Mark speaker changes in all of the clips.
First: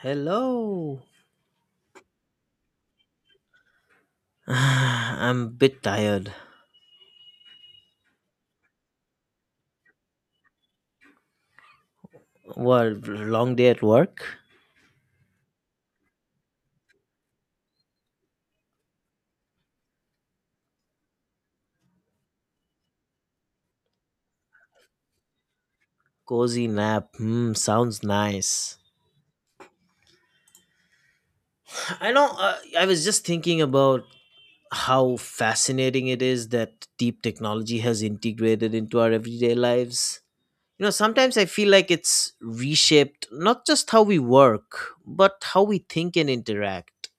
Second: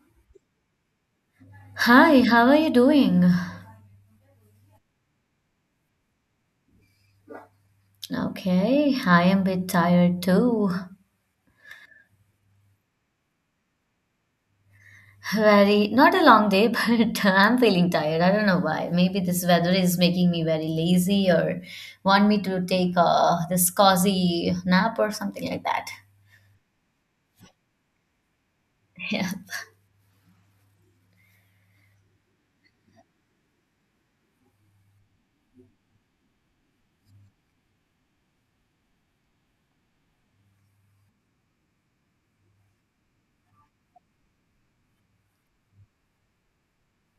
Speaker 1: Hello.
Speaker 2: Hi, how are you doing?
Speaker 1: I'm a bit tired.
Speaker 2: Okay, I am a bit tired too.
Speaker 1: What, long day at work?
Speaker 2: Very, not a long day, but I'm feeling tired. I don't know why. Maybe this weather is making me very lazy or want me to take this cozy nap or something like that.
Speaker 1: Cozy nap. Hmm, sounds nice. I know, I was just thinking about how fascinating it is that deep technology has integrated into our everyday lives. You know, sometimes I feel like it's reshaped not just how we work, but how we think and interact.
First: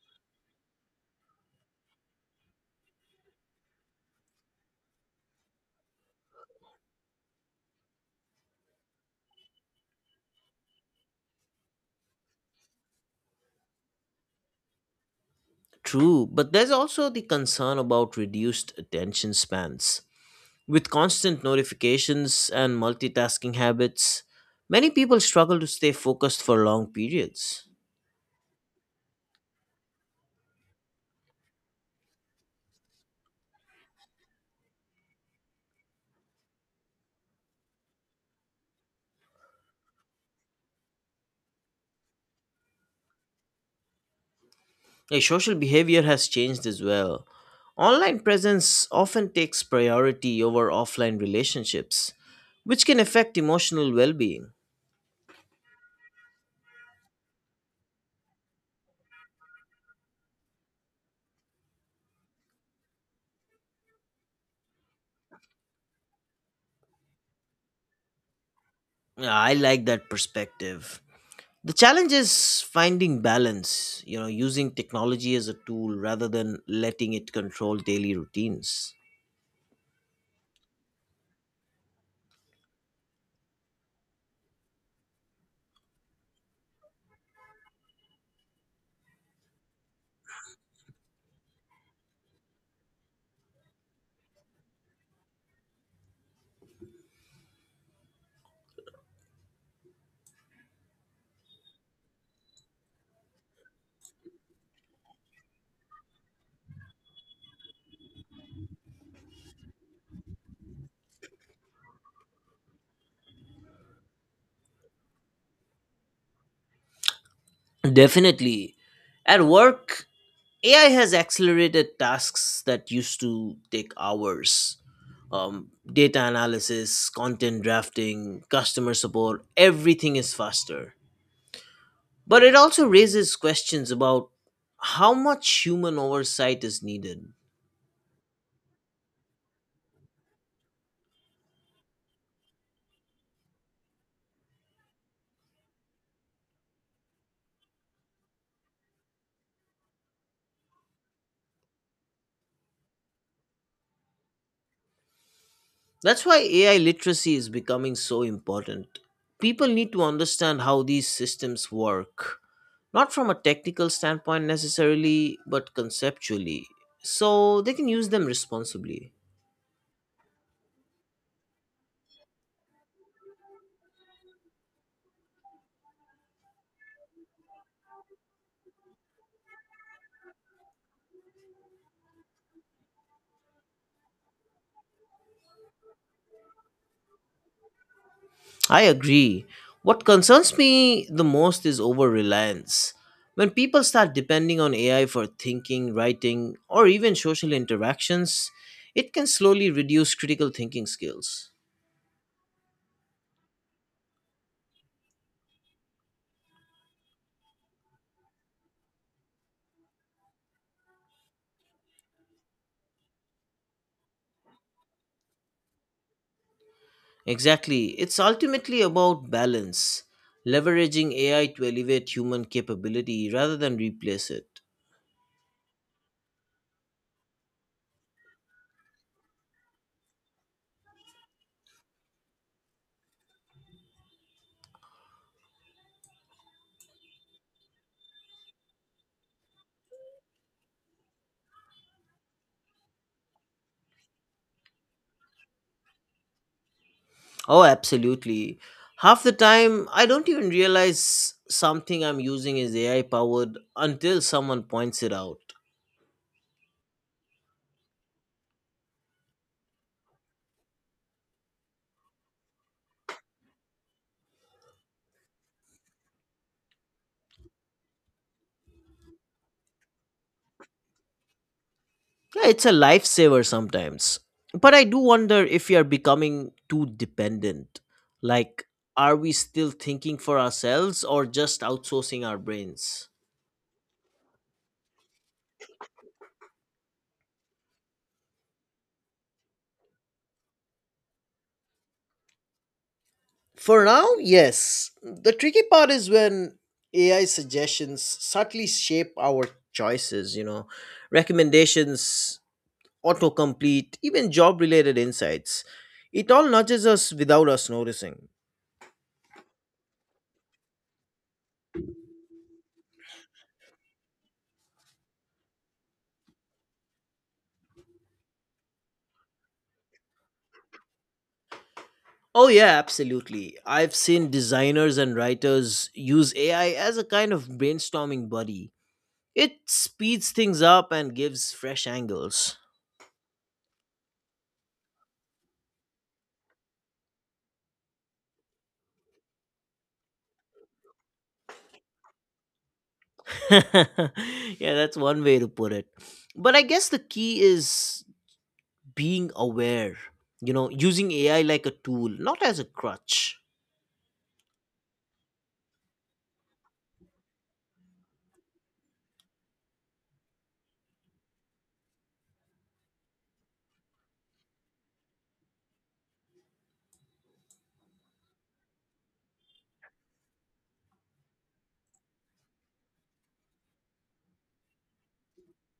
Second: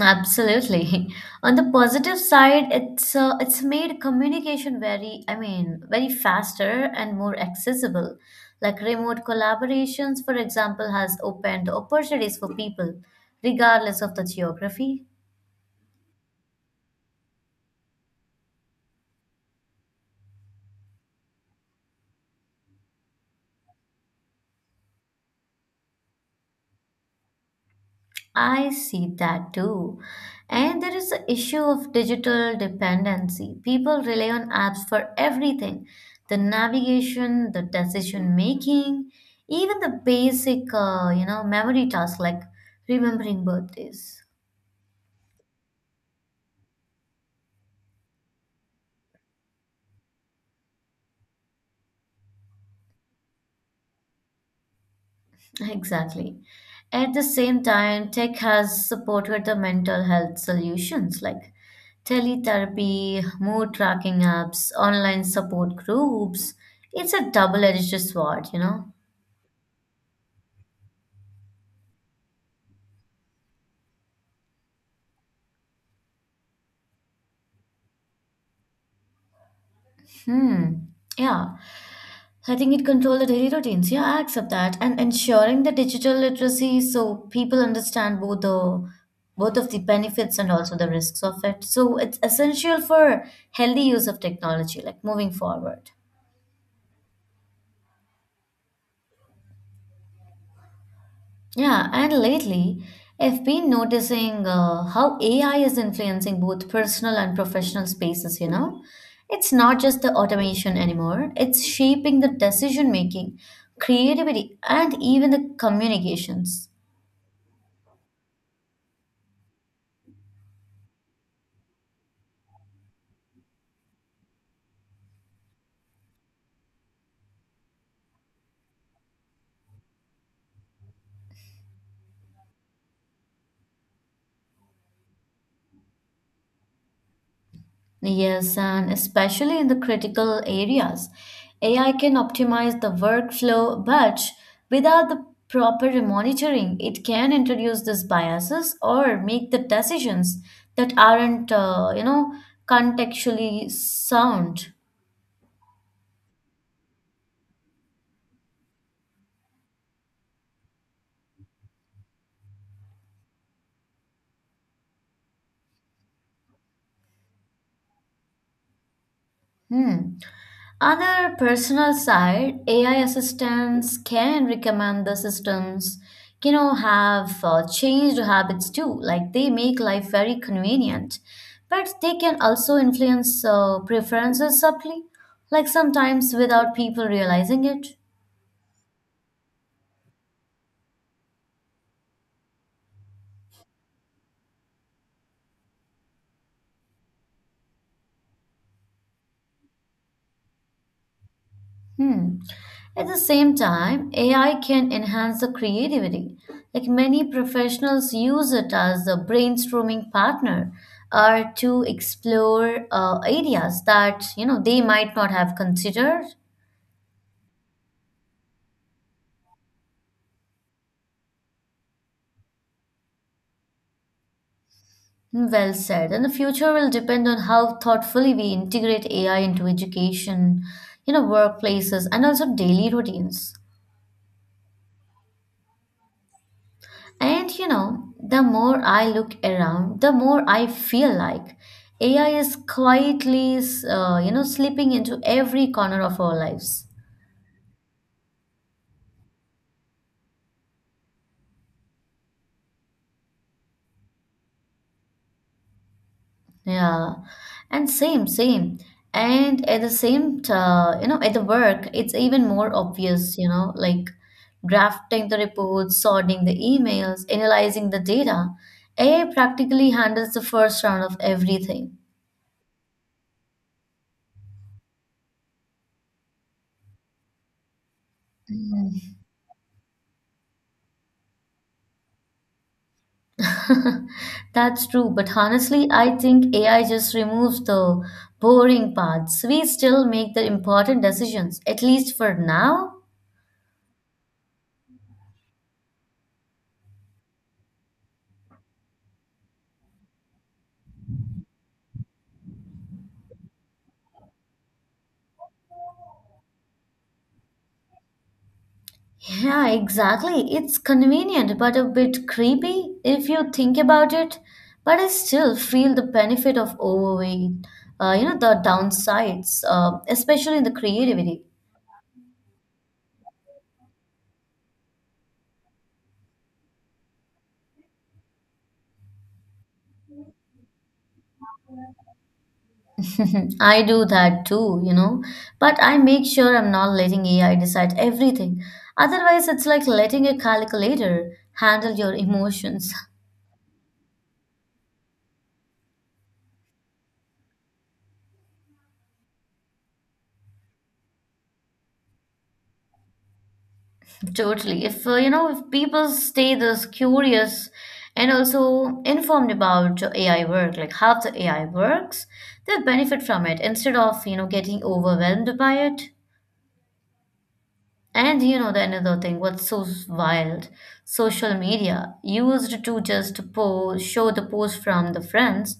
Speaker 2: Absolutely. On the positive side, it's made communication very, I mean, very faster and more accessible. Like remote collaborations, for example, has opened opportunities for people, regardless of the geography.
Speaker 1: True, but there's also the concern about reduced attention spans. With constant notifications and multitasking habits, many people struggle to stay focused for long periods.
Speaker 2: I see that too. And there is the issue of digital dependency. People rely on apps for everything the navigation, the decision making, even the basic, memory tasks like remembering birthdays.
Speaker 1: A social behavior has changed as well. Online presence often takes priority over offline relationships, which can affect emotional well being.
Speaker 2: Exactly. At the same time, tech has supported the mental health solutions like teletherapy, mood tracking apps, online support groups. It's a double edged sword, you know.
Speaker 1: I like that perspective. The challenge is finding balance, you know, using technology as a tool rather than letting it control daily routines.
Speaker 2: Hmm. Yeah. I think it control the daily routines. Yeah, I accept that. And ensuring the digital literacy so people understand both of the benefits and also the risks of it. So it's essential for healthy use of technology, like moving forward. Yeah, and lately I've been noticing how AI is influencing both personal and professional spaces, you know. It's not just the automation anymore, it's shaping the decision making, creativity, and even the communications.
Speaker 1: Definitely. At work, AI has accelerated tasks that used to take hours. Data analysis, content drafting, customer support, everything is faster. But it also raises questions about how much human oversight is needed.
Speaker 2: Yes, and especially in the critical areas, AI can optimize the workflow, but without the proper monitoring, it can introduce these biases or make the decisions that aren't, contextually sound.
Speaker 1: That's why AI literacy is becoming so important. People need to understand how these systems work, not from a technical standpoint necessarily, but conceptually, so they can use them responsibly.
Speaker 2: Hmm. On the personal side, AI assistants can recommend the systems, you know, have changed habits too. Like they make life very convenient, but they can also influence preferences subtly, like sometimes without people realizing it.
Speaker 1: I agree. What concerns me the most is over reliance. When people start depending on AI for thinking, writing, or even social interactions, it can slowly reduce critical thinking skills.
Speaker 2: Hmm. At the same time, AI can enhance the creativity. Like many professionals use it as a brainstorming partner or to explore areas that you know they might not have considered.
Speaker 1: Exactly. It's ultimately about balance, leveraging AI to elevate human capability rather than replace it.
Speaker 2: Hmm, well said. And the future will depend on how thoughtfully we integrate AI into education, you know, workplaces, and also daily routines. And you know, the more I look around, the more I feel like AI is quietly, slipping into every corner of our lives.
Speaker 1: Oh, absolutely. Half the time, I don't even realize something I'm using is AI powered until someone points it out.
Speaker 2: Yeah, and same. And at the same, you know, at the work, it's even more obvious. You know, like drafting the reports, sorting the emails, analyzing the data. AI practically handles the first round of everything.
Speaker 1: Yeah, it's a lifesaver sometimes. But I do wonder if we are becoming too dependent. Like, are we still thinking for ourselves or just outsourcing our brains?
Speaker 2: That's true, but honestly, I think AI just removes the boring parts. We still make the important decisions, at least for now.
Speaker 1: For now, yes. The tricky part is when AI suggestions subtly shape our choices, you know, recommendations, autocomplete, even job related insights. It all nudges us without us noticing.
Speaker 2: Yeah, exactly. It's convenient, but a bit creepy if you think about it. But I still feel the benefit of overweight, you know, the downsides, especially in the creativity.
Speaker 1: Oh, yeah, absolutely. I've seen designers and writers use AI as a kind of brainstorming buddy. It speeds things up and gives fresh angles.
Speaker 2: I do that too, you know, but I make sure I'm not letting AI decide everything. Otherwise, it's like letting a calculator handle your emotions.
Speaker 1: Yeah, that's one way to put it. But I guess the key is being aware, you know, using AI like a tool, not as a crutch.
Speaker 2: Totally. If you know, if people stay this curious and also informed about AI work, like how the AI works, they'll benefit from it instead of, you know, getting overwhelmed by it. And you know the another thing, what's so wild? Social media used to just post, show the post from the friends.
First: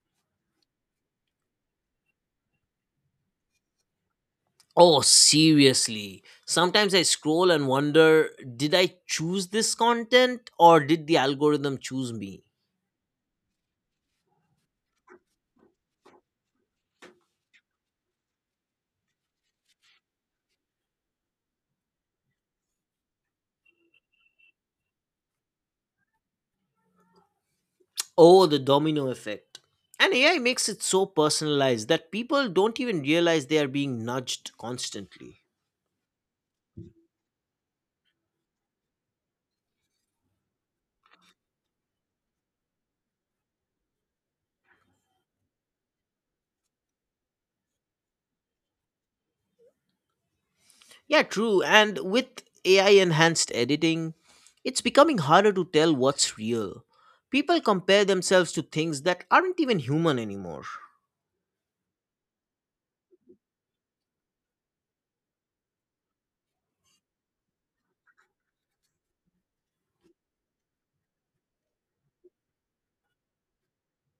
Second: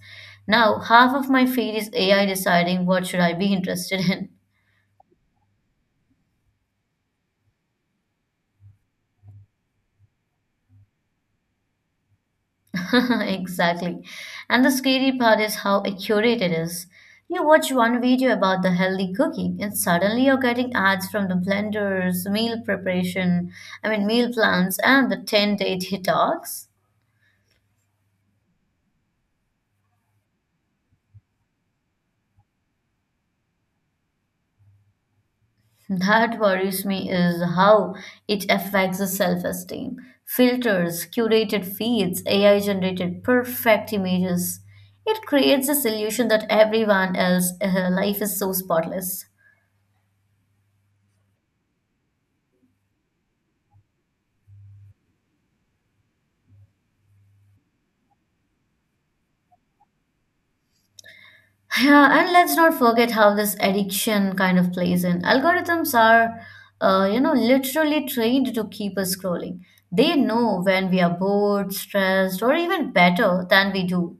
Speaker 2: Now half of my feed is AI deciding what should I be interested in.
Speaker 1: Oh, seriously. Sometimes I scroll and wonder, did I choose this content or did the algorithm choose me?
Speaker 2: Exactly. And the scary part is how accurate it is. You watch one video about the healthy cooking, and suddenly you're getting ads from the blenders, meal preparation, I mean meal plans, and the 10-day detox.
Speaker 1: Oh, the domino effect. And AI makes it so personalized that people don't even realize they are being nudged constantly.
Speaker 2: That worries me is how it affects the self esteem. Filters, curated feeds, AI generated perfect images. It creates this illusion that everyone else life is so spotless.
Speaker 1: Yeah, true. And with AI enhanced editing, it's becoming harder to tell what's real. People compare themselves to things that aren't even human anymore.
Speaker 2: Yeah, and let's not forget how this addiction kind of plays in. Algorithms are, you know, literally trained to keep us scrolling. They know when we are bored, stressed, or even better than we do.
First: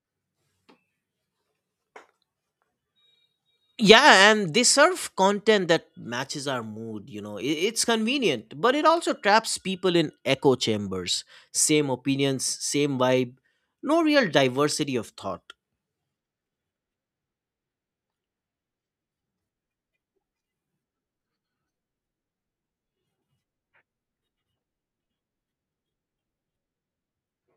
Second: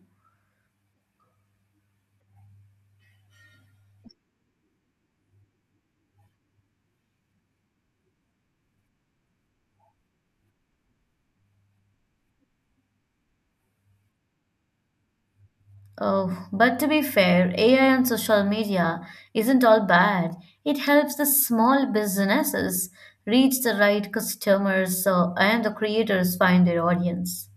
Speaker 1: Yeah, and they serve content that matches our mood, you know. It's convenient, but it also traps people in echo chambers. Same opinions, same vibe, no real diversity of thought.
Speaker 2: Oh, but to be fair, AI and social media isn't all bad. It helps the small businesses reach the right customers so, and the creators find their audience.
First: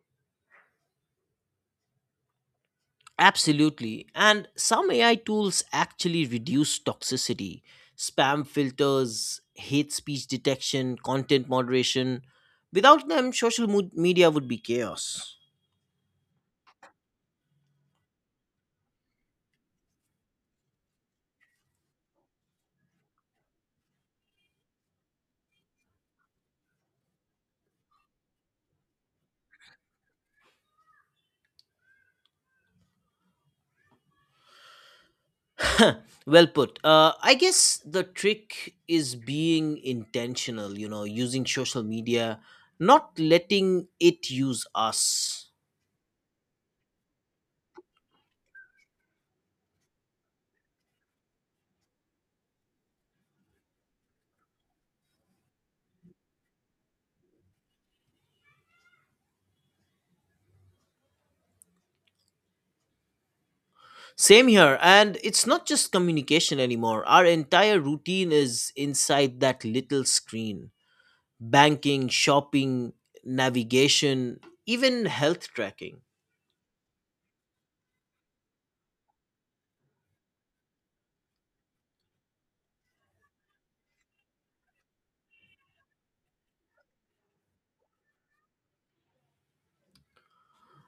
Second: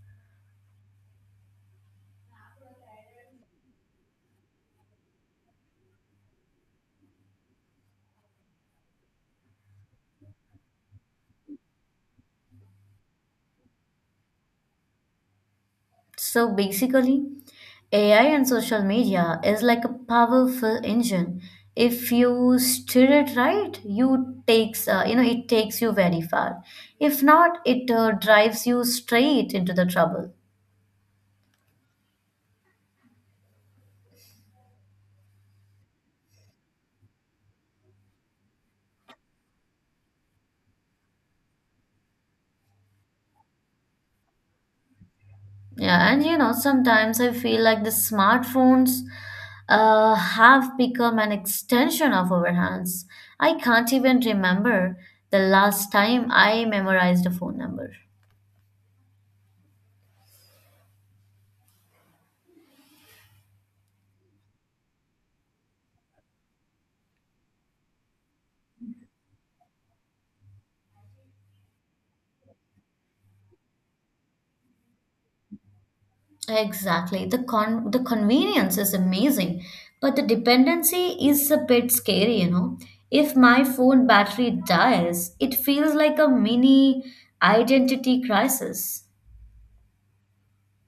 Speaker 1: Absolutely. And some AI tools actually reduce toxicity. Spam filters, hate speech detection, content moderation. Without them, media would be chaos.
Speaker 2: So basically, AI and social media is like a powerful engine. If you steer it right, you know it takes you very far. If not, it drives you straight into the trouble.
Speaker 1: Well put. I guess the trick is being intentional, you know, using social media, not letting it use us.
Speaker 2: Yeah, and you know, sometimes I feel like the smartphones have become an extension of our hands. I can't even remember the last time I memorized a phone number.
Speaker 1: Same here. And it's not just communication anymore, our entire routine is inside that little screen: banking, shopping, navigation, even health tracking.
Speaker 2: Exactly. The convenience is amazing, but the dependency is a bit scary, you know. If my phone battery dies, it feels like a mini identity crisis.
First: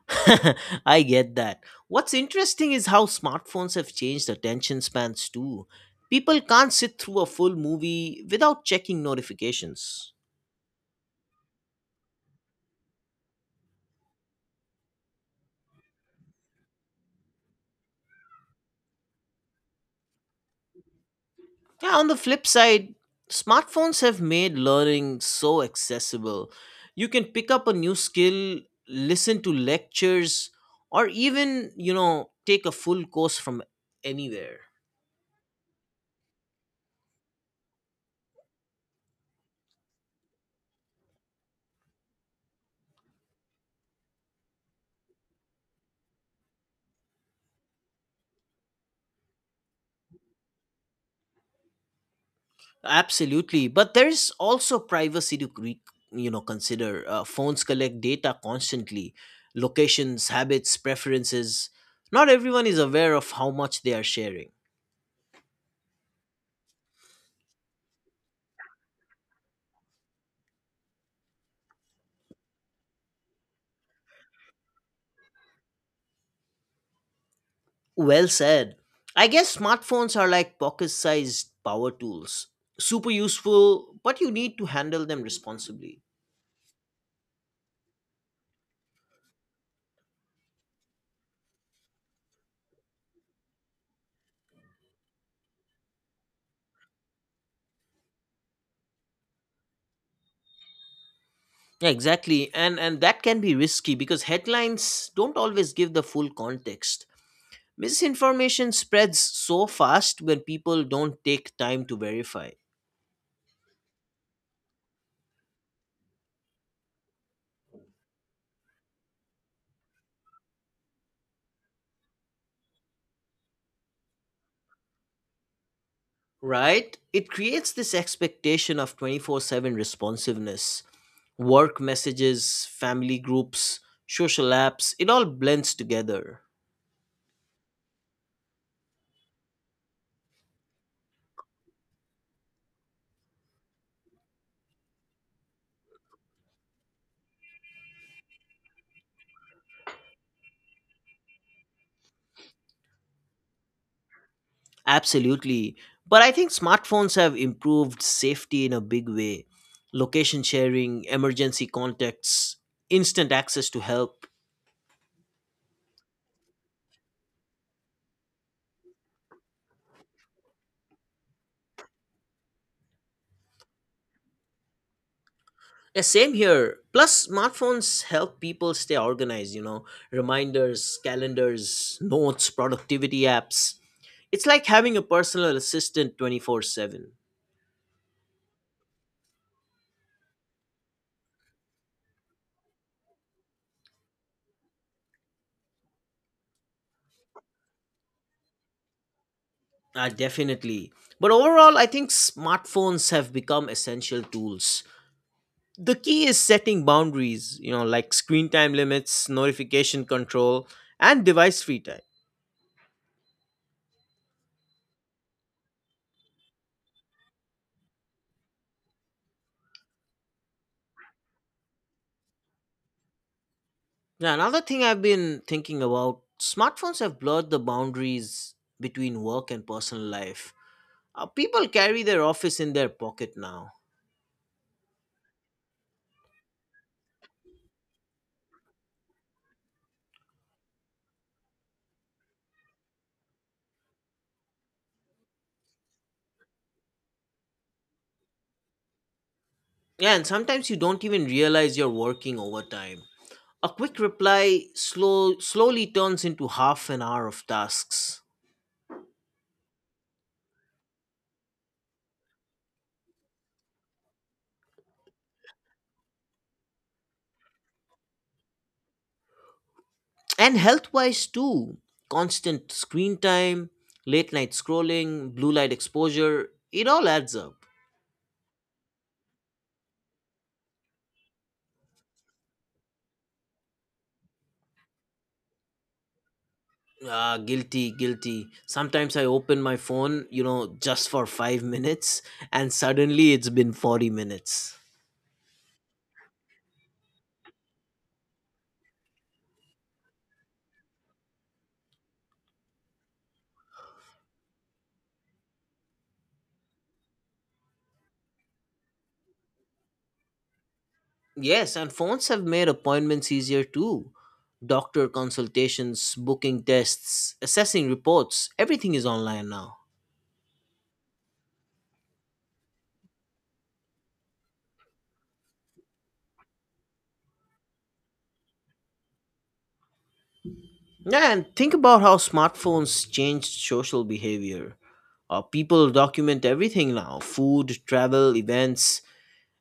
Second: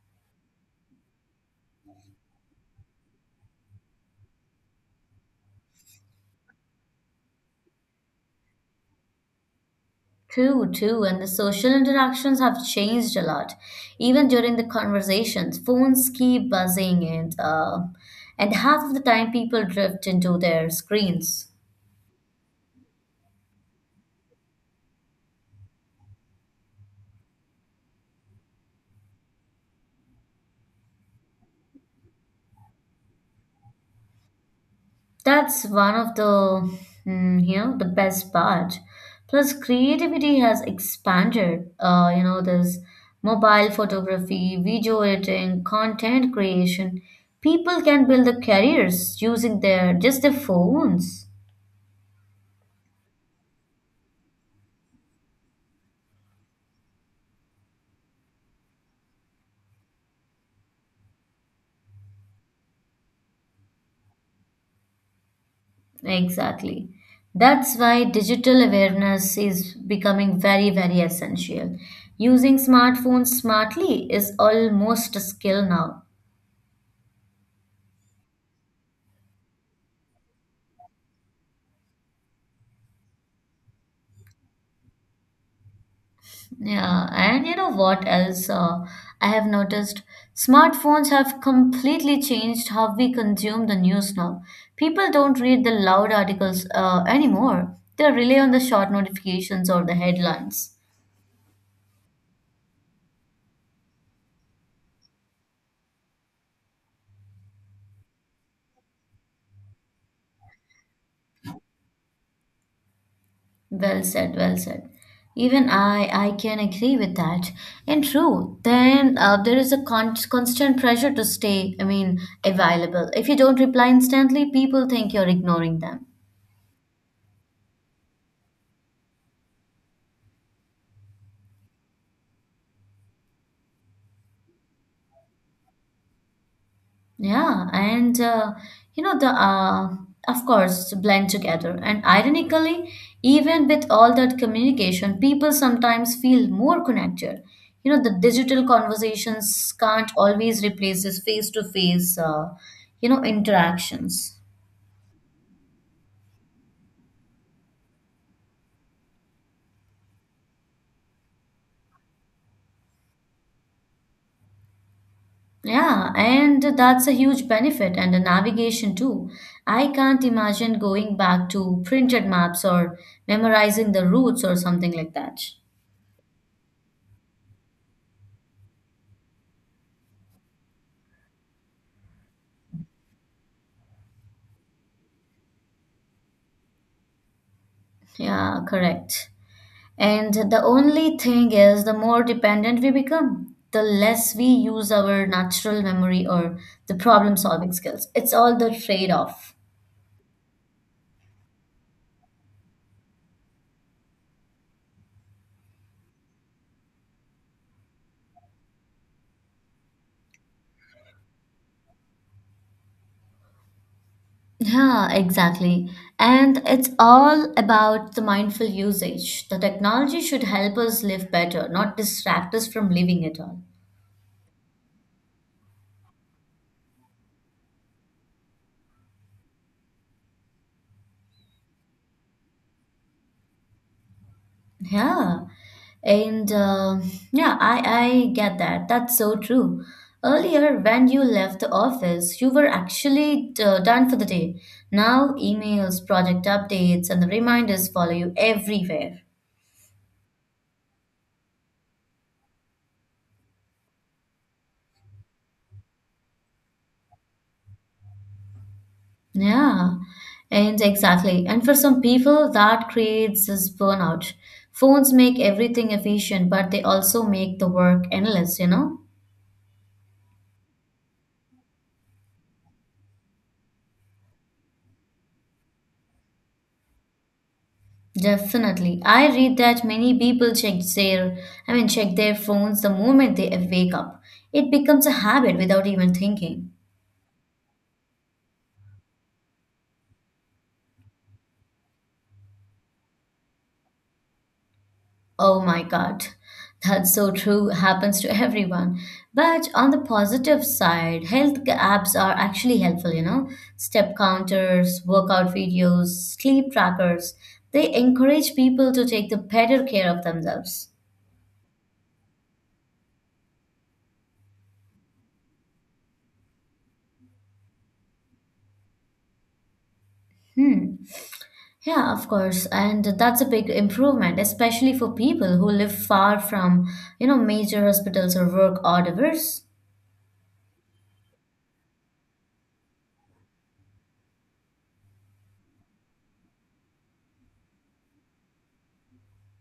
Speaker 1: I get that. What's interesting is how smartphones have changed attention spans too. People can't sit through a full movie without checking notifications.
Speaker 2: True, too, and the social interactions have changed a lot. Even during the conversations, phones keep buzzing, and and half of the time people drift into their screens.
Speaker 1: Yeah, on the flip side, smartphones have made learning so accessible. You can pick up a new skill, listen to lectures, or even, you know, take a full course from anywhere.
Speaker 2: That's one of the you know the best part. Plus, creativity has expanded. You know, there's mobile photography, video editing, content creation. People can build their careers using their just their phones.
Speaker 1: Absolutely, but there's also privacy to you know, consider. Phones collect data constantly: locations, habits, preferences. Not everyone is aware of how much they are sharing.
Speaker 2: Exactly. That's why digital awareness is becoming very, very essential. Using smartphones smartly is almost a skill now.
Speaker 1: Well said. I guess smartphones are like pocket sized power tools. Super useful, but you need to handle them responsibly.
Speaker 2: Yeah, and you know what else I have noticed? Smartphones have completely changed how we consume the news now. People don't read the loud articles anymore, they rely on the short notifications or the headlines.
Speaker 1: Yeah, exactly. And that can be risky because headlines don't always give the full context. Misinformation spreads so fast when people don't take time to verify.
Speaker 2: Well said. Even I can agree with that. And true, then there is a constant pressure to stay, I mean, available. If you don't reply instantly, people think you're ignoring them.
Speaker 1: Right? It creates this expectation of 24/7 responsiveness. Work messages, family groups, social apps, it all blends together.
Speaker 2: Yeah, and you know the of course blend together. And ironically, even with all that communication, people sometimes feel more connected. You know the digital conversations can't always replace this face-to-face, you know, interactions.
Speaker 1: Absolutely. But I think smartphones have improved safety in a big way. Location sharing, emergency contacts, instant access to help.
Speaker 2: Yeah, and that's a huge benefit, and the navigation too. I can't imagine going back to printed maps or memorizing the routes or something like that.
Speaker 1: Yeah, same here. Plus, smartphones help people stay organized, you know, reminders, calendars, notes, productivity apps. It's like having a personal assistant 24/7.
Speaker 2: Yeah, correct. And the only thing is, the more dependent we become, the less we use our natural memory or the problem solving skills. It's all the trade off.
Speaker 1: Definitely. But overall, I think smartphones have become essential tools. The key is setting boundaries, you know, like screen time limits, notification control, and device free time.
Speaker 2: Yeah, exactly. And it's all about the mindful usage. The technology should help us live better, not distract us from living it all.
Speaker 1: Now, another thing I've been thinking about, smartphones have blurred the boundaries between work and personal life. People carry their office in their pocket now.
Speaker 2: Yeah. And yeah, I get that. That's so true. Earlier, when you left the office, you were actually done for the day. Now, emails, project updates, and the reminders follow you everywhere.
Speaker 1: Yeah, and sometimes you don't even realize you're working overtime. A quick reply slowly turns into half an hour of tasks.
Speaker 2: Yeah, and exactly. And for some people, that creates this burnout. Phones make everything efficient, but they also make the work endless, you know?
Speaker 1: And health wise too, constant screen time, late night scrolling, blue light exposure, it all adds up.
Speaker 2: Definitely. I read that many people check I mean, check their phones the moment they wake up. It becomes a habit without even thinking.
Speaker 1: Ah, guilty, guilty. Sometimes I open my phone, you know, just for 5 minutes, and suddenly it's been 40 minutes.
Speaker 2: Oh my God, that's so true, happens to everyone. But on the positive side, health apps are actually helpful, you know. Step counters, workout videos, sleep trackers, they encourage people to take the better care of themselves.
Speaker 1: Yes, and phones have made appointments easier too. Doctor consultations, booking tests, assessing reports, everything is online now.
Speaker 2: Hmm. Yeah, of course. And that's a big improvement, especially for people who live far from, you know, major hospitals or work odd hours.
Speaker 1: Yeah, and think about how smartphones changed social behavior. People document everything now: food, travel, events.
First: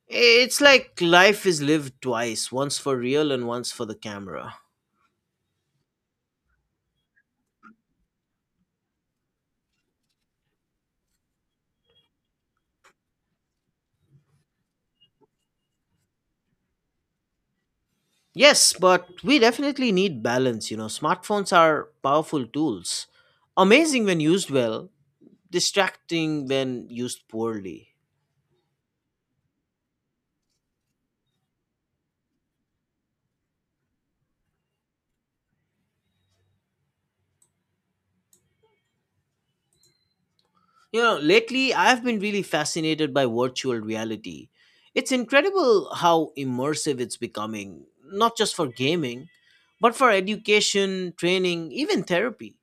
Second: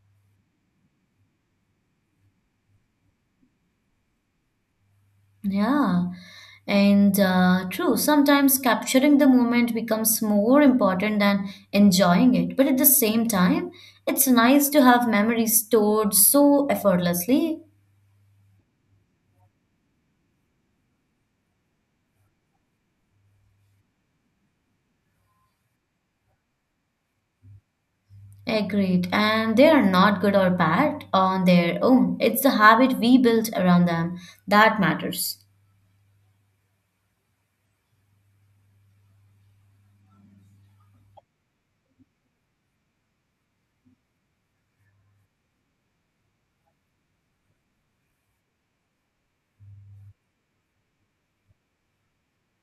Speaker 1: It's like life is lived twice, once for real and once for the camera.
Speaker 2: Yeah, and true, sometimes capturing the moment becomes more important than enjoying it. But at the same time, it's nice to have memories stored so effortlessly.
Speaker 1: Yes, but we definitely need balance. You know, smartphones are powerful tools. Amazing when used well, distracting when used poorly.
Speaker 2: Agreed. And they are not good or bad on their own. It's the habit we build around them that matters.
Speaker 1: You know, lately I've been really fascinated by virtual reality. It's incredible how immersive it's becoming, not just for gaming, but for education, training, even therapy.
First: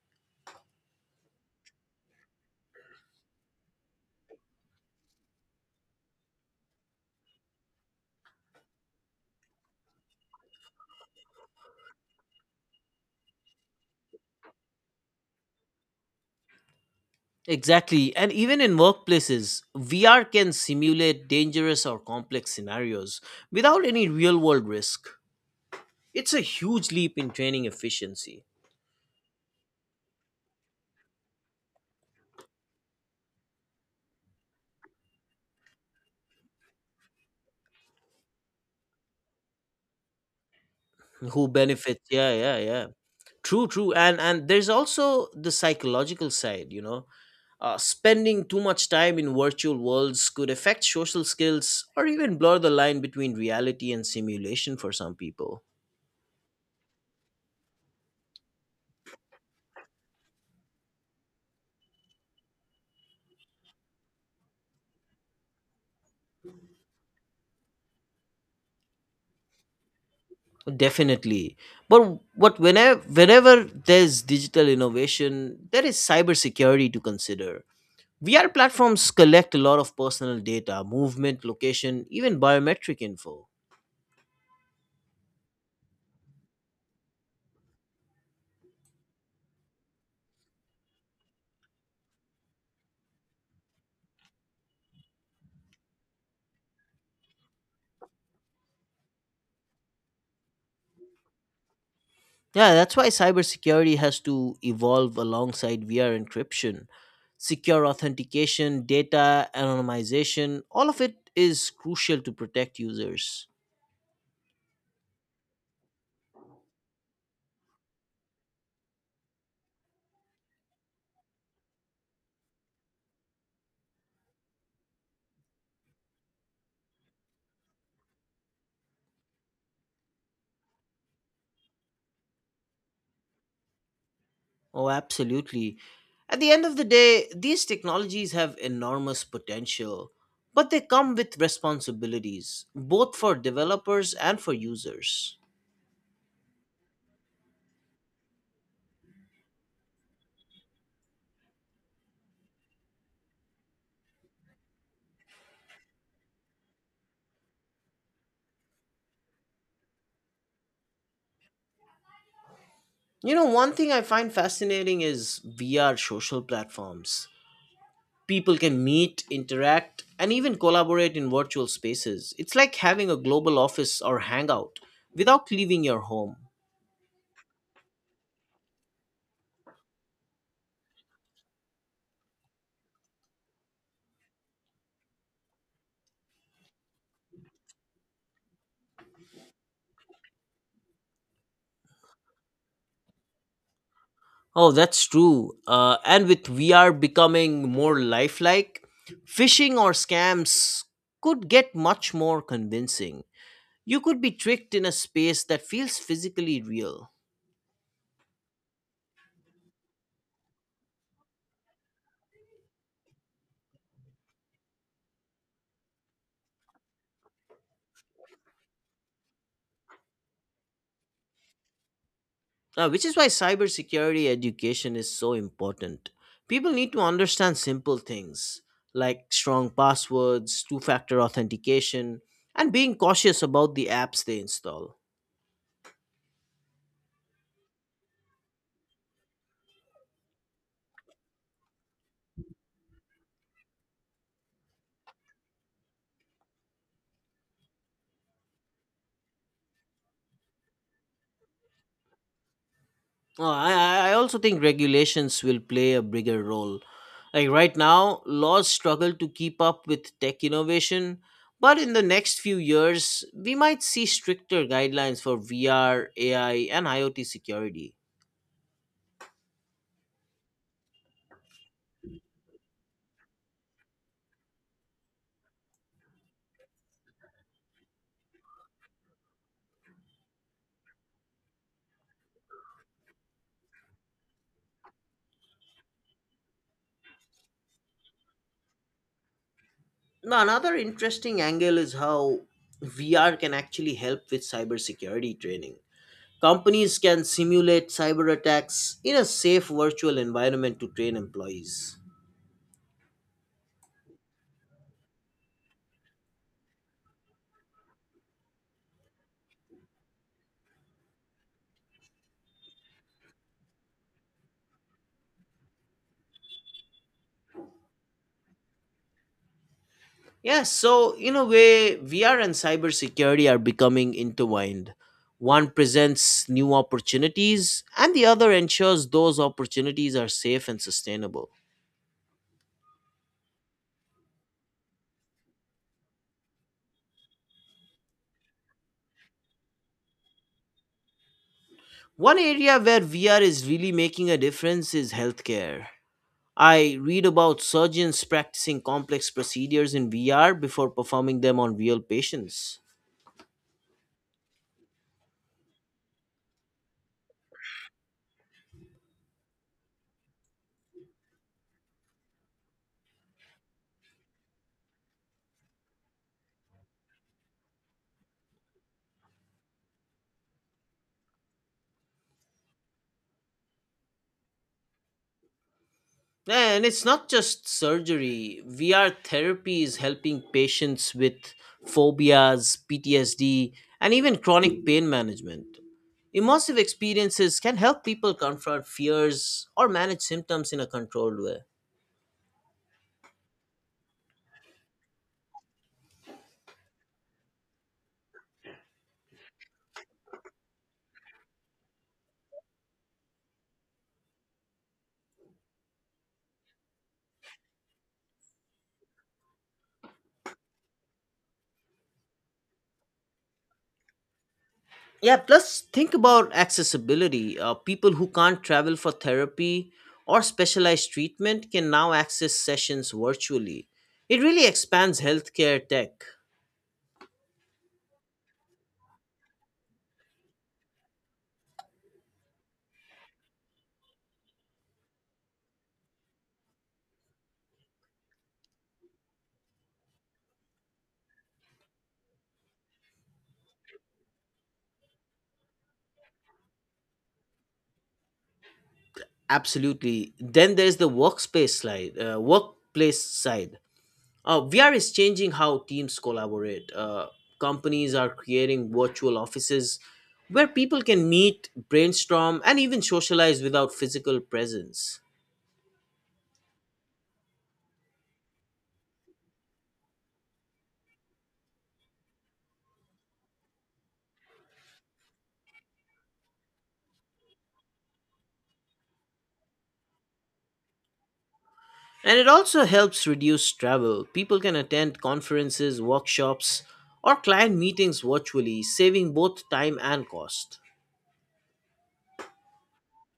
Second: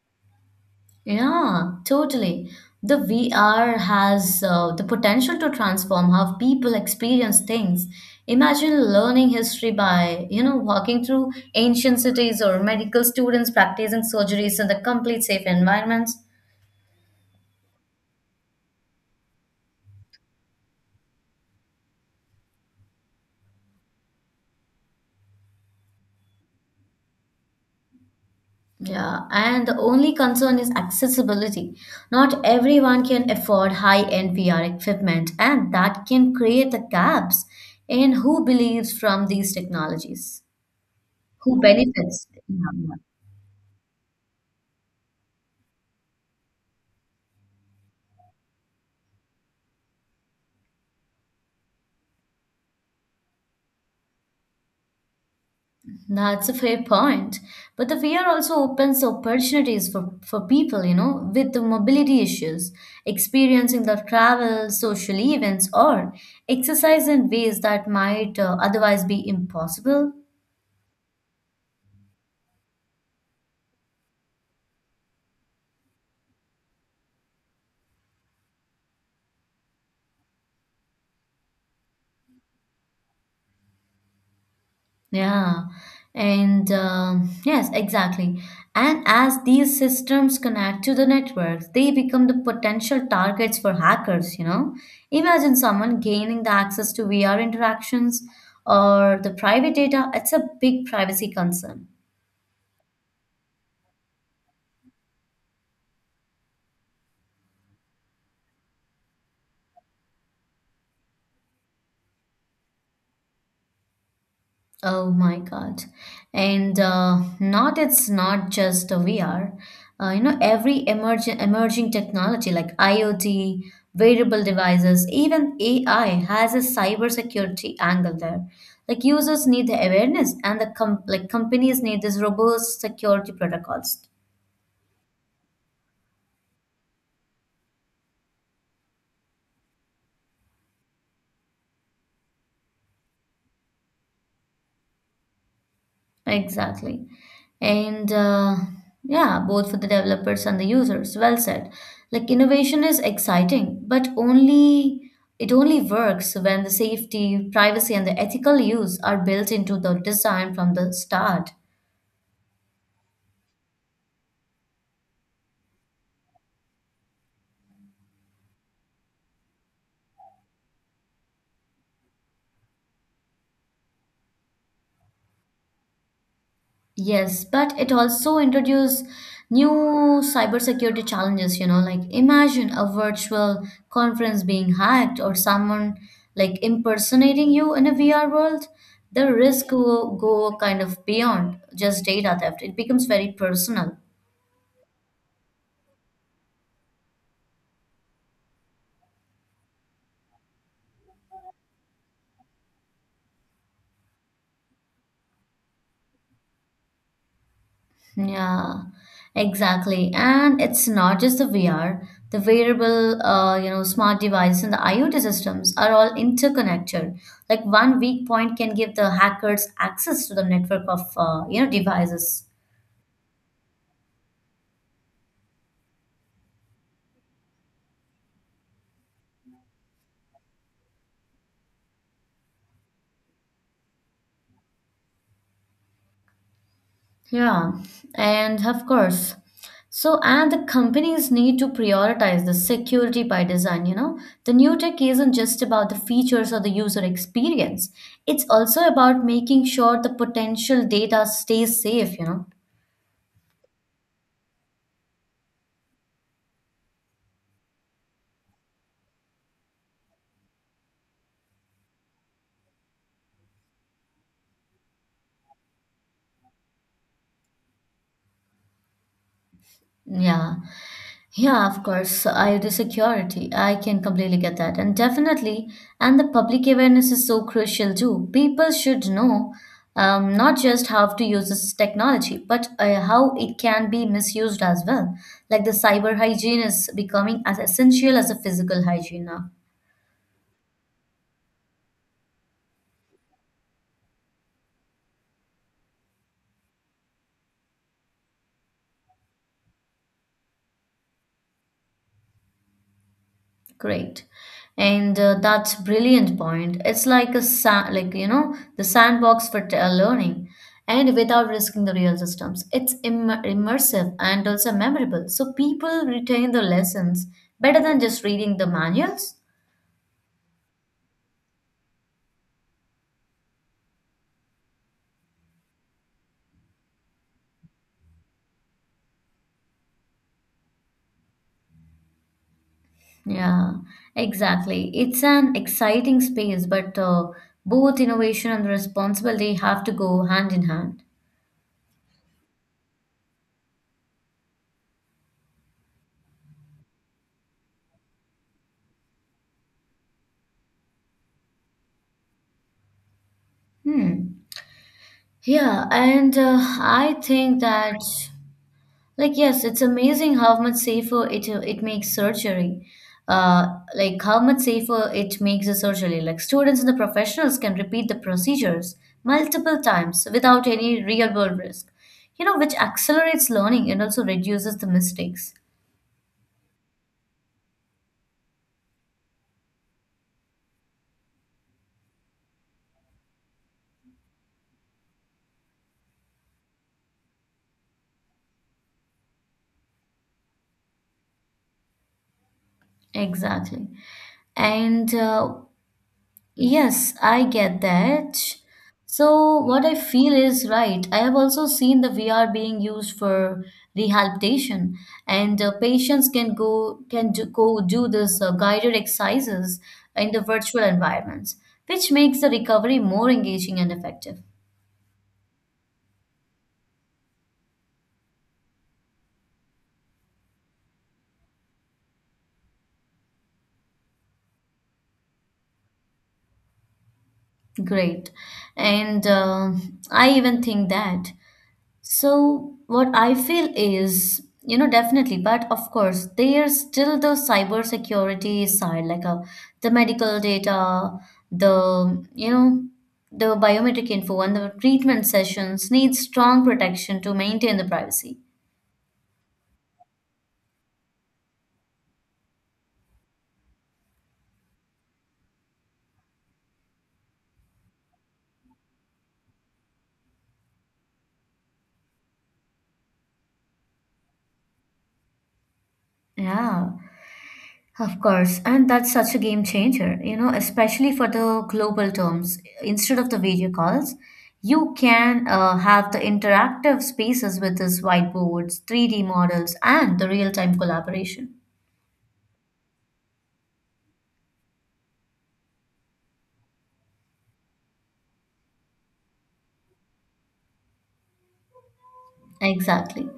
Speaker 2: Yeah, totally. The VR has the potential to transform how people experience things. Imagine learning history by, you know, walking through ancient cities or medical students practicing surgeries in the complete safe environments.
Speaker 1: Exactly. And even in workplaces, VR can simulate dangerous or complex scenarios without any real world risk. It's a huge leap in training efficiency.
Speaker 2: Yeah, and the only concern is accessibility. Not everyone can afford high-end VR equipment, and that can create the gaps in who believes from these technologies,
Speaker 1: Who
Speaker 2: who
Speaker 1: benefits?
Speaker 2: benefits.
Speaker 1: Yeah, yeah, yeah.
Speaker 2: Yeah.
Speaker 1: True, true. And there's also the psychological side, you know. Spending too much time in virtual worlds could affect social skills or even blur the line between reality and simulation for some people.
Speaker 2: That's a fair point. But the fear also opens opportunities for people, you know, with the mobility issues, experiencing the travel, social events, or exercise in ways that might otherwise be impossible.
Speaker 1: Definitely. But what whenever whenever there's digital innovation, there is cybersecurity to consider. VR platforms collect a lot of personal data, movement, location, even biometric info.
Speaker 2: Yeah, and yes, exactly. And as these systems connect to the networks, they become the potential targets for hackers, you know. Imagine someone gaining the access to VR interactions or the private data. It's a big privacy concern.
Speaker 1: Yeah, that's why cybersecurity has to evolve alongside VR encryption. Secure authentication, data anonymization, all of it is crucial to protect users.
Speaker 2: Oh my God. And not it's not just a VR. You know, every emerging technology like IoT, wearable devices, even AI has a cybersecurity angle there. Like users need the awareness and the com like companies need this robust security protocols.
Speaker 1: Oh, absolutely. At the end of the day, these technologies have enormous potential, but they come with responsibilities, both for developers and for users.
Speaker 2: Exactly. And yeah, both for the developers and the users, well said. Like innovation is exciting but only it only works when the safety, privacy, and the ethical use are built into the design from the start.
Speaker 1: You know, one thing I find fascinating is VR social platforms. People can meet, interact, and even collaborate in virtual spaces. It's like having a global office or hangout without leaving your home.
Speaker 2: Yes, but it also introduced new cybersecurity challenges, you know, like imagine a virtual conference being hacked or someone like impersonating you in a VR world. The risk go kind of beyond just data theft. It becomes very personal.
Speaker 1: Oh, that's true. And with VR becoming more lifelike, phishing or scams could get much more convincing. You could be tricked in a space that feels physically real.
Speaker 2: Yeah, exactly. And it's not just the VR. The wearable, smart devices and the IoT systems are all interconnected. Like one weak point can give the hackers access to the network of devices.
Speaker 1: Which is why cybersecurity education is so important. People need to understand simple things like strong passwords, two factor authentication, and being cautious about the apps they install.
Speaker 2: Yeah, and of course. So, and the companies need to prioritize the security by design. The new tech isn't just about the features or the user experience. It's also about making sure the potential data stays safe.
Speaker 1: I also think regulations will play a bigger role. Like right now, laws struggle to keep up with tech innovation, but in the next few years, we might see stricter guidelines for VR, AI, and IoT security.
Speaker 2: Yeah, yeah, of course. I the security. I can completely get that. And definitely, and the public awareness is so crucial too. People should know not just how to use this technology, but how it can be misused as well. Like the cyber hygiene is becoming as essential as a physical hygiene now.
Speaker 1: Now, another interesting angle is how VR can actually help with cybersecurity training. Companies can simulate cyber attacks in a safe virtual environment to train employees.
Speaker 2: Great. And that's brilliant point. It's like a sa- like you know the sandbox for learning and without risking the real systems. It's immersive and also memorable. So people retain the lessons better than just reading the manuals.
Speaker 1: Yes, so in a way, VR and cybersecurity are becoming intertwined. One presents new opportunities, and the other ensures those opportunities are safe and sustainable.
Speaker 2: Yeah, exactly. It's an exciting space, but both innovation and responsibility have to go hand in hand.
Speaker 1: One area where VR is really making a difference is healthcare. I read about surgeons practicing complex procedures in VR before performing them on real patients.
Speaker 2: Hmm. Yeah, and I think that. Like, yes, it's amazing how much safer it makes surgery. Uh, like how much safer it makes the surgery. Like students and the professionals can repeat the procedures multiple times without any real world risk. Which accelerates learning and also reduces the mistakes.
Speaker 1: And it's not just surgery, VR therapy is helping patients with phobias, PTSD, and even chronic pain management. Immersive experiences can help people confront fears or manage symptoms in a controlled way.
Speaker 2: Exactly. And yes, I get that. So, what I feel is right. I have also seen the VR being used for rehabilitation, and patients can do this guided exercises in the virtual environments, which makes the recovery more engaging and effective.
Speaker 1: Yeah, plus think about accessibility. People who can't travel for therapy or specialized treatment can now access sessions virtually. It really expands healthcare tech.
Speaker 2: Great, and I even think that. So, what I feel is, definitely, but of course, there's still the cybersecurity side, like the medical data, the, you know, the biometric info and the treatment sessions need strong protection to maintain the privacy.
Speaker 1: Absolutely. Then there's workplace side. VR is changing how teams collaborate. Companies are creating virtual offices where people can meet, brainstorm, and even socialize without physical presence.
Speaker 2: Yeah. Of course, and that's such a game changer, especially for the global terms. Instead of the video calls, you can have the interactive spaces with these whiteboards, 3D models, and the real time collaboration.
Speaker 1: And it also helps reduce travel. People can attend conferences, workshops, or client meetings virtually, saving both time and cost.
Speaker 2: Exactly.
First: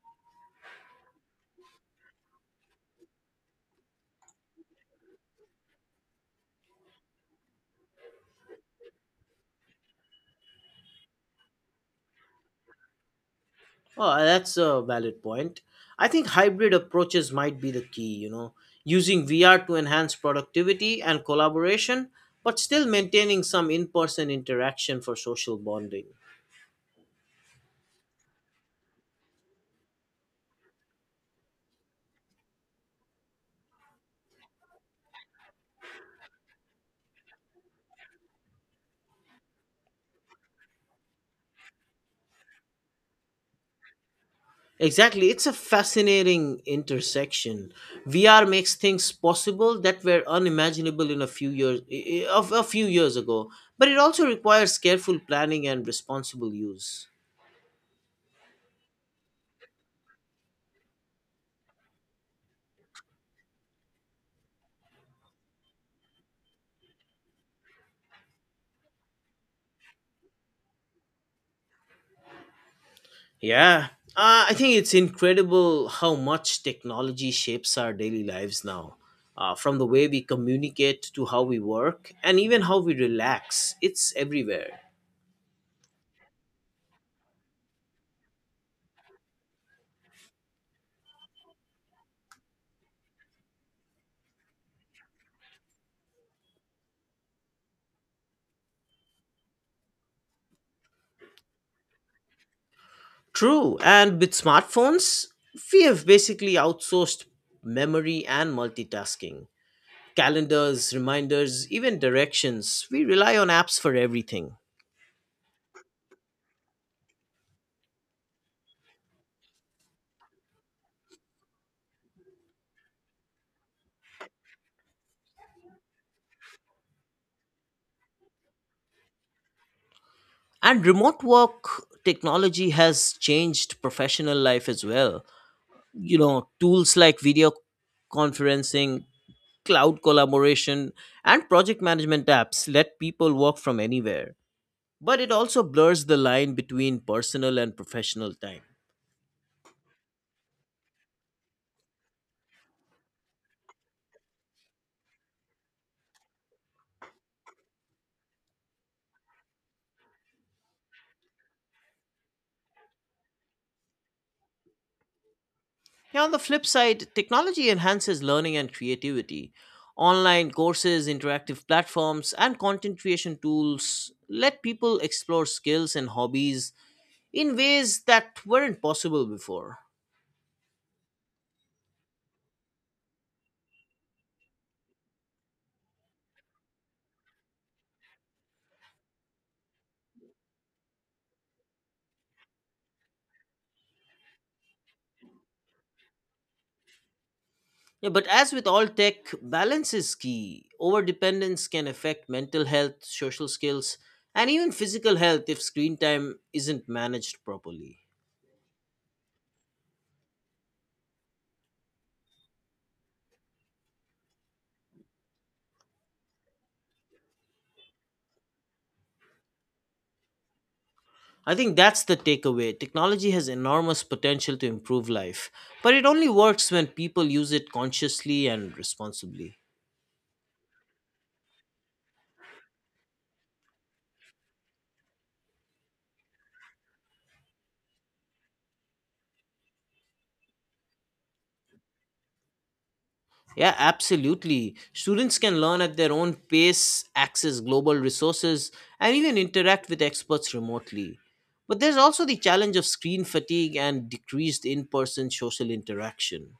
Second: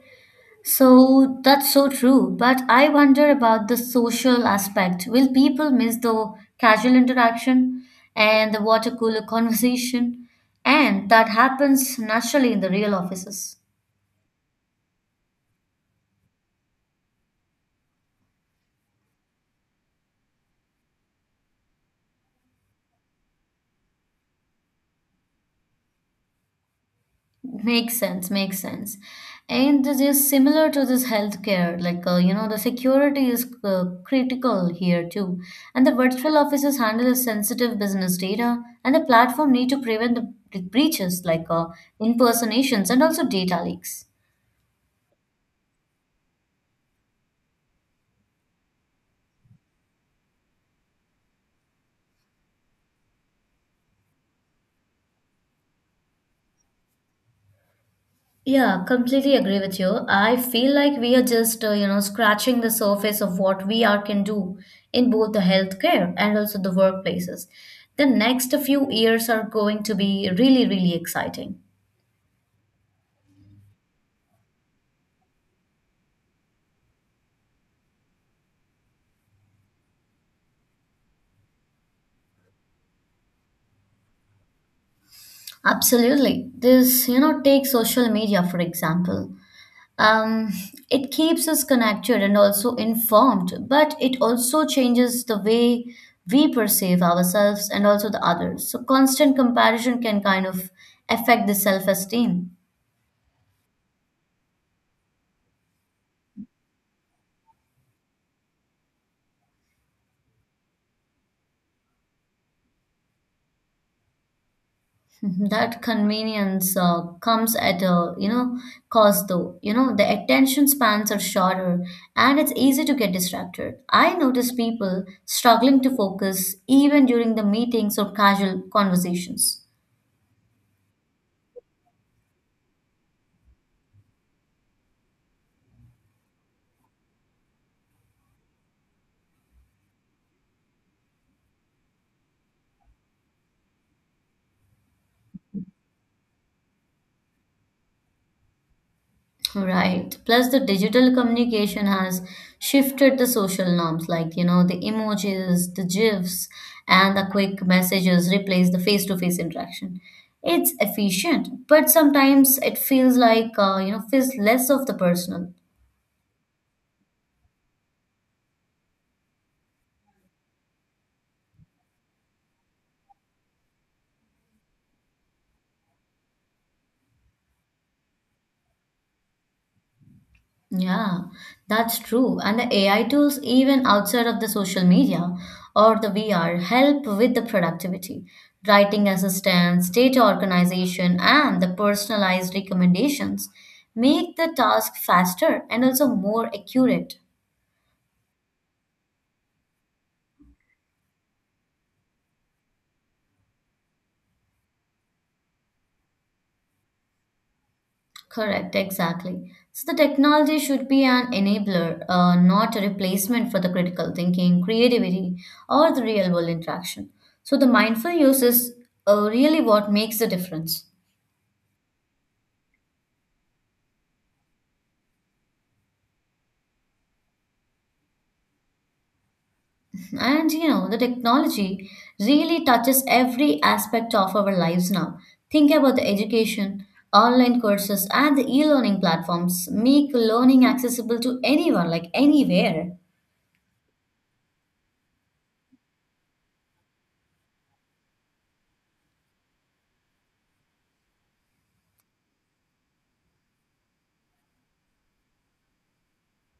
Speaker 2: So that's so true. But I wonder about the social aspect. Will people miss the casual interaction and the water cooler conversation? And that happens naturally in the real offices.
Speaker 1: Oh, that's a valid point. I think hybrid approaches might be the key, you know, using VR to enhance productivity and collaboration, but still maintaining some in person interaction for social bonding.
Speaker 2: Makes sense, makes sense. And this is similar to this healthcare, like the security is critical here too. And the virtual offices handle the sensitive business data, and the platform need to prevent the breaches like impersonations and also data leaks.
Speaker 1: Exactly, it's a fascinating intersection. VR makes things possible that were unimaginable in a few years ago, but it also requires careful planning and responsible use.
Speaker 2: Yeah, completely agree with you. I feel like we are just, scratching the surface of what we are can do in both the healthcare and also the workplaces. The next few years are going to be really, really exciting.
Speaker 1: Yeah, I think it's incredible how much technology shapes our daily lives now. From the way we communicate to how we work and even how we relax, it's everywhere.
Speaker 2: Absolutely. Take social media for example. Um, it keeps us connected and also informed, but it also changes the way we perceive ourselves and also the others. So, constant comparison can kind of affect the self-esteem.
Speaker 1: True, and with smartphones, we have basically outsourced memory and multitasking. Calendars, reminders, even directions. We rely on apps for everything.
Speaker 2: That convenience comes at a cost, though. You know the attention spans are shorter, and it's easy to get distracted. I notice people struggling to focus even during the meetings or casual conversations.
Speaker 1: And remote work technology has changed professional life as well. You know, tools like video conferencing, cloud collaboration, and project management apps let people work from anywhere. But it also blurs the line between personal and professional time.
Speaker 2: Right. Plus, the digital communication has shifted the social norms, like, the emojis, the GIFs, and the quick messages replace the face-to-face interaction. It's efficient, but sometimes it feels feels less of the personal.
Speaker 1: Yeah, on the flip side, technology enhances learning and creativity. Online courses, interactive platforms, and content creation tools let people explore skills and hobbies in ways that weren't possible before.
Speaker 2: Yeah, that's true. And the AI tools, even outside of the social media or the VR, help with the productivity, writing assistance, data organization, and the personalized recommendations make the task faster and also more accurate.
Speaker 1: Yeah, but as with all tech, balance is key. Overdependence can affect mental health, social skills, and even physical health if screen time isn't managed properly.
Speaker 2: Correct, exactly. So the technology should be an enabler, not a replacement for the critical thinking, creativity, or the real world interaction. So the mindful use is really what makes the difference.
Speaker 1: I think that's the takeaway. Technology has enormous potential to improve life, but it only works when people use it consciously and responsibly.
Speaker 2: And the technology really touches every aspect of our lives now. Think about the education, online courses, and the e learning platforms make learning accessible to anyone, like anywhere.
Speaker 1: Yeah, absolutely. Students can learn at their own pace, access global resources, and even interact with experts remotely. But there's also the challenge of screen fatigue and decreased in person social interaction.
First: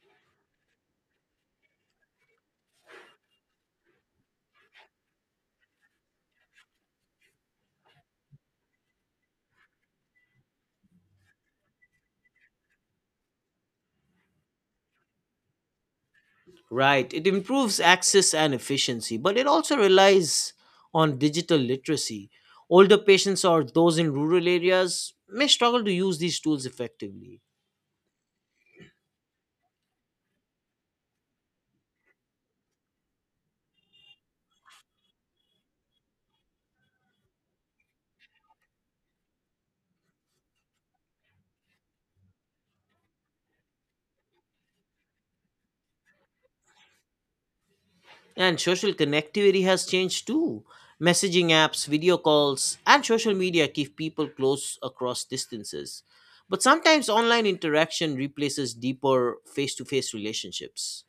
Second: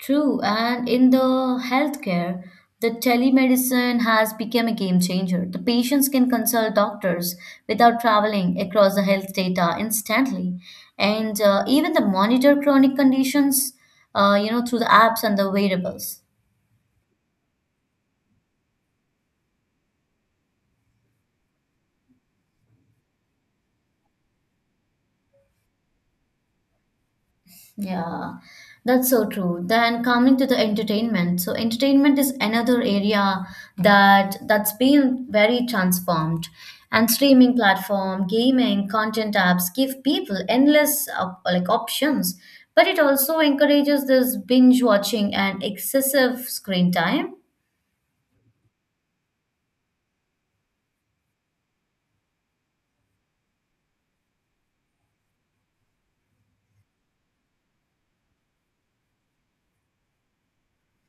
Speaker 2: True, and in the healthcare, the telemedicine has become a game changer. The patients can consult doctors without traveling across the health data instantly. And even the monitor chronic conditions, through the apps and the wearables.
Speaker 1: Right. It improves access and efficiency, but it also relies on digital literacy. Older patients or those in rural areas may struggle to use these tools effectively.
Speaker 2: Yeah, that's so true. Then coming to the entertainment. So entertainment is another area that's been very transformed. And streaming platform, gaming, content apps give people endless options, but it also encourages this binge watching and excessive screen time.
Speaker 1: And social connectivity has changed too. Messaging apps, video calls, and social media keep people close across distances. But sometimes online interaction replaces deeper face to face relationships.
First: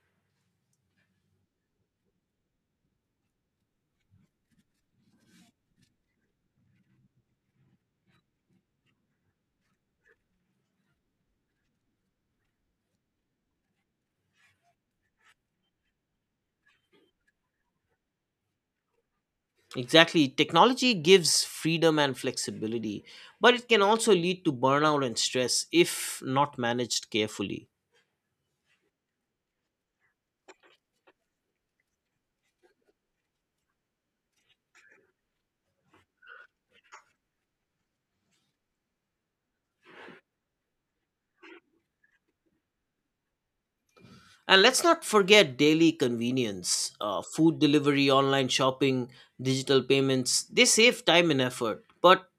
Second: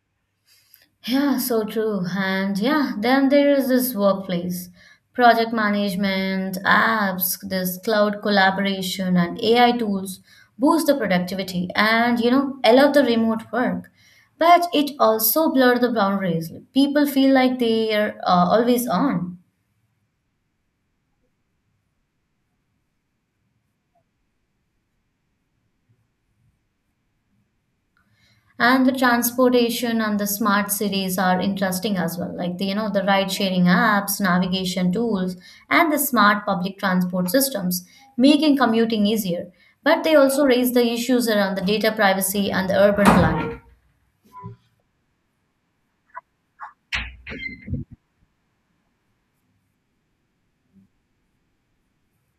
Speaker 2: Yeah, so true. And yeah, then there is this workplace, project management, apps, this cloud collaboration, and AI tools boost the productivity and allow the remote work. But it also blur the boundaries. People feel like they are always on.
Speaker 1: Exactly. Technology gives freedom and flexibility, but it can also lead to burnout and stress if not managed carefully.
Speaker 2: And the transportation and the smart cities are interesting as well, like the ride sharing apps, navigation tools, and the smart public transport systems, making commuting easier. But they also raise the issues around the data privacy and the urban planning.
Speaker 1: And let's not forget daily convenience, food delivery, online shopping, digital payments. They save time and effort, but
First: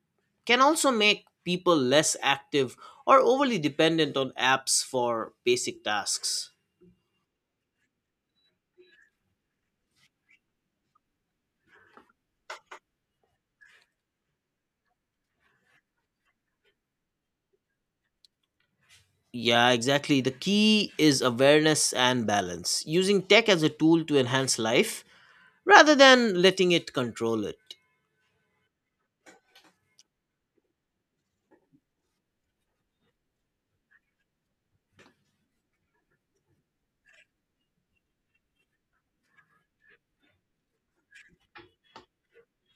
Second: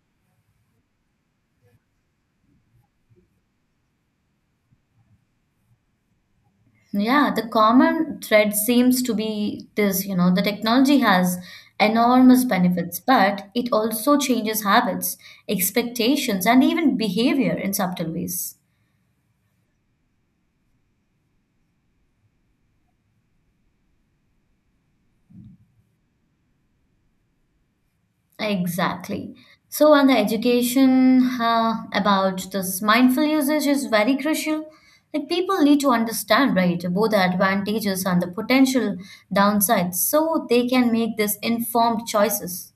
Speaker 1: can also make people less active or overly dependent on apps for basic tasks.
Speaker 2: Yeah, the common thread seems to be the technology has enormous benefits, but it also changes habits, expectations, and even behavior in subtle ways.
Speaker 1: Yeah, exactly. The key is awareness and balance. Using tech as a tool to enhance life rather than letting it control it.
Speaker 2: Exactly. So, and the education about this mindful usage is very crucial. Like people need to understand, right, both the advantages and the potential downsides, so they can make this informed choices.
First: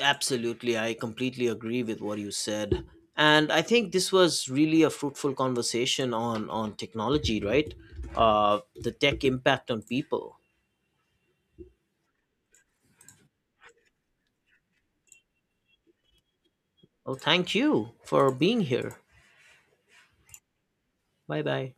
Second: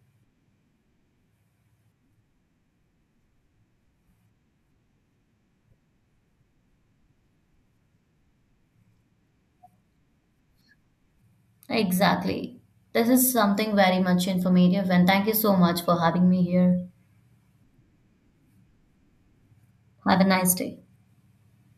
Speaker 1: Absolutely, I completely agree with what you said. And I think this was really a fruitful conversation on, technology, right? The tech impact on people.
Speaker 2: Exactly. This is something very much informative, and thank you so much for having me here.
Speaker 1: Well, thank you for being here.
Speaker 2: Have a nice day.
Speaker 1: Bye bye.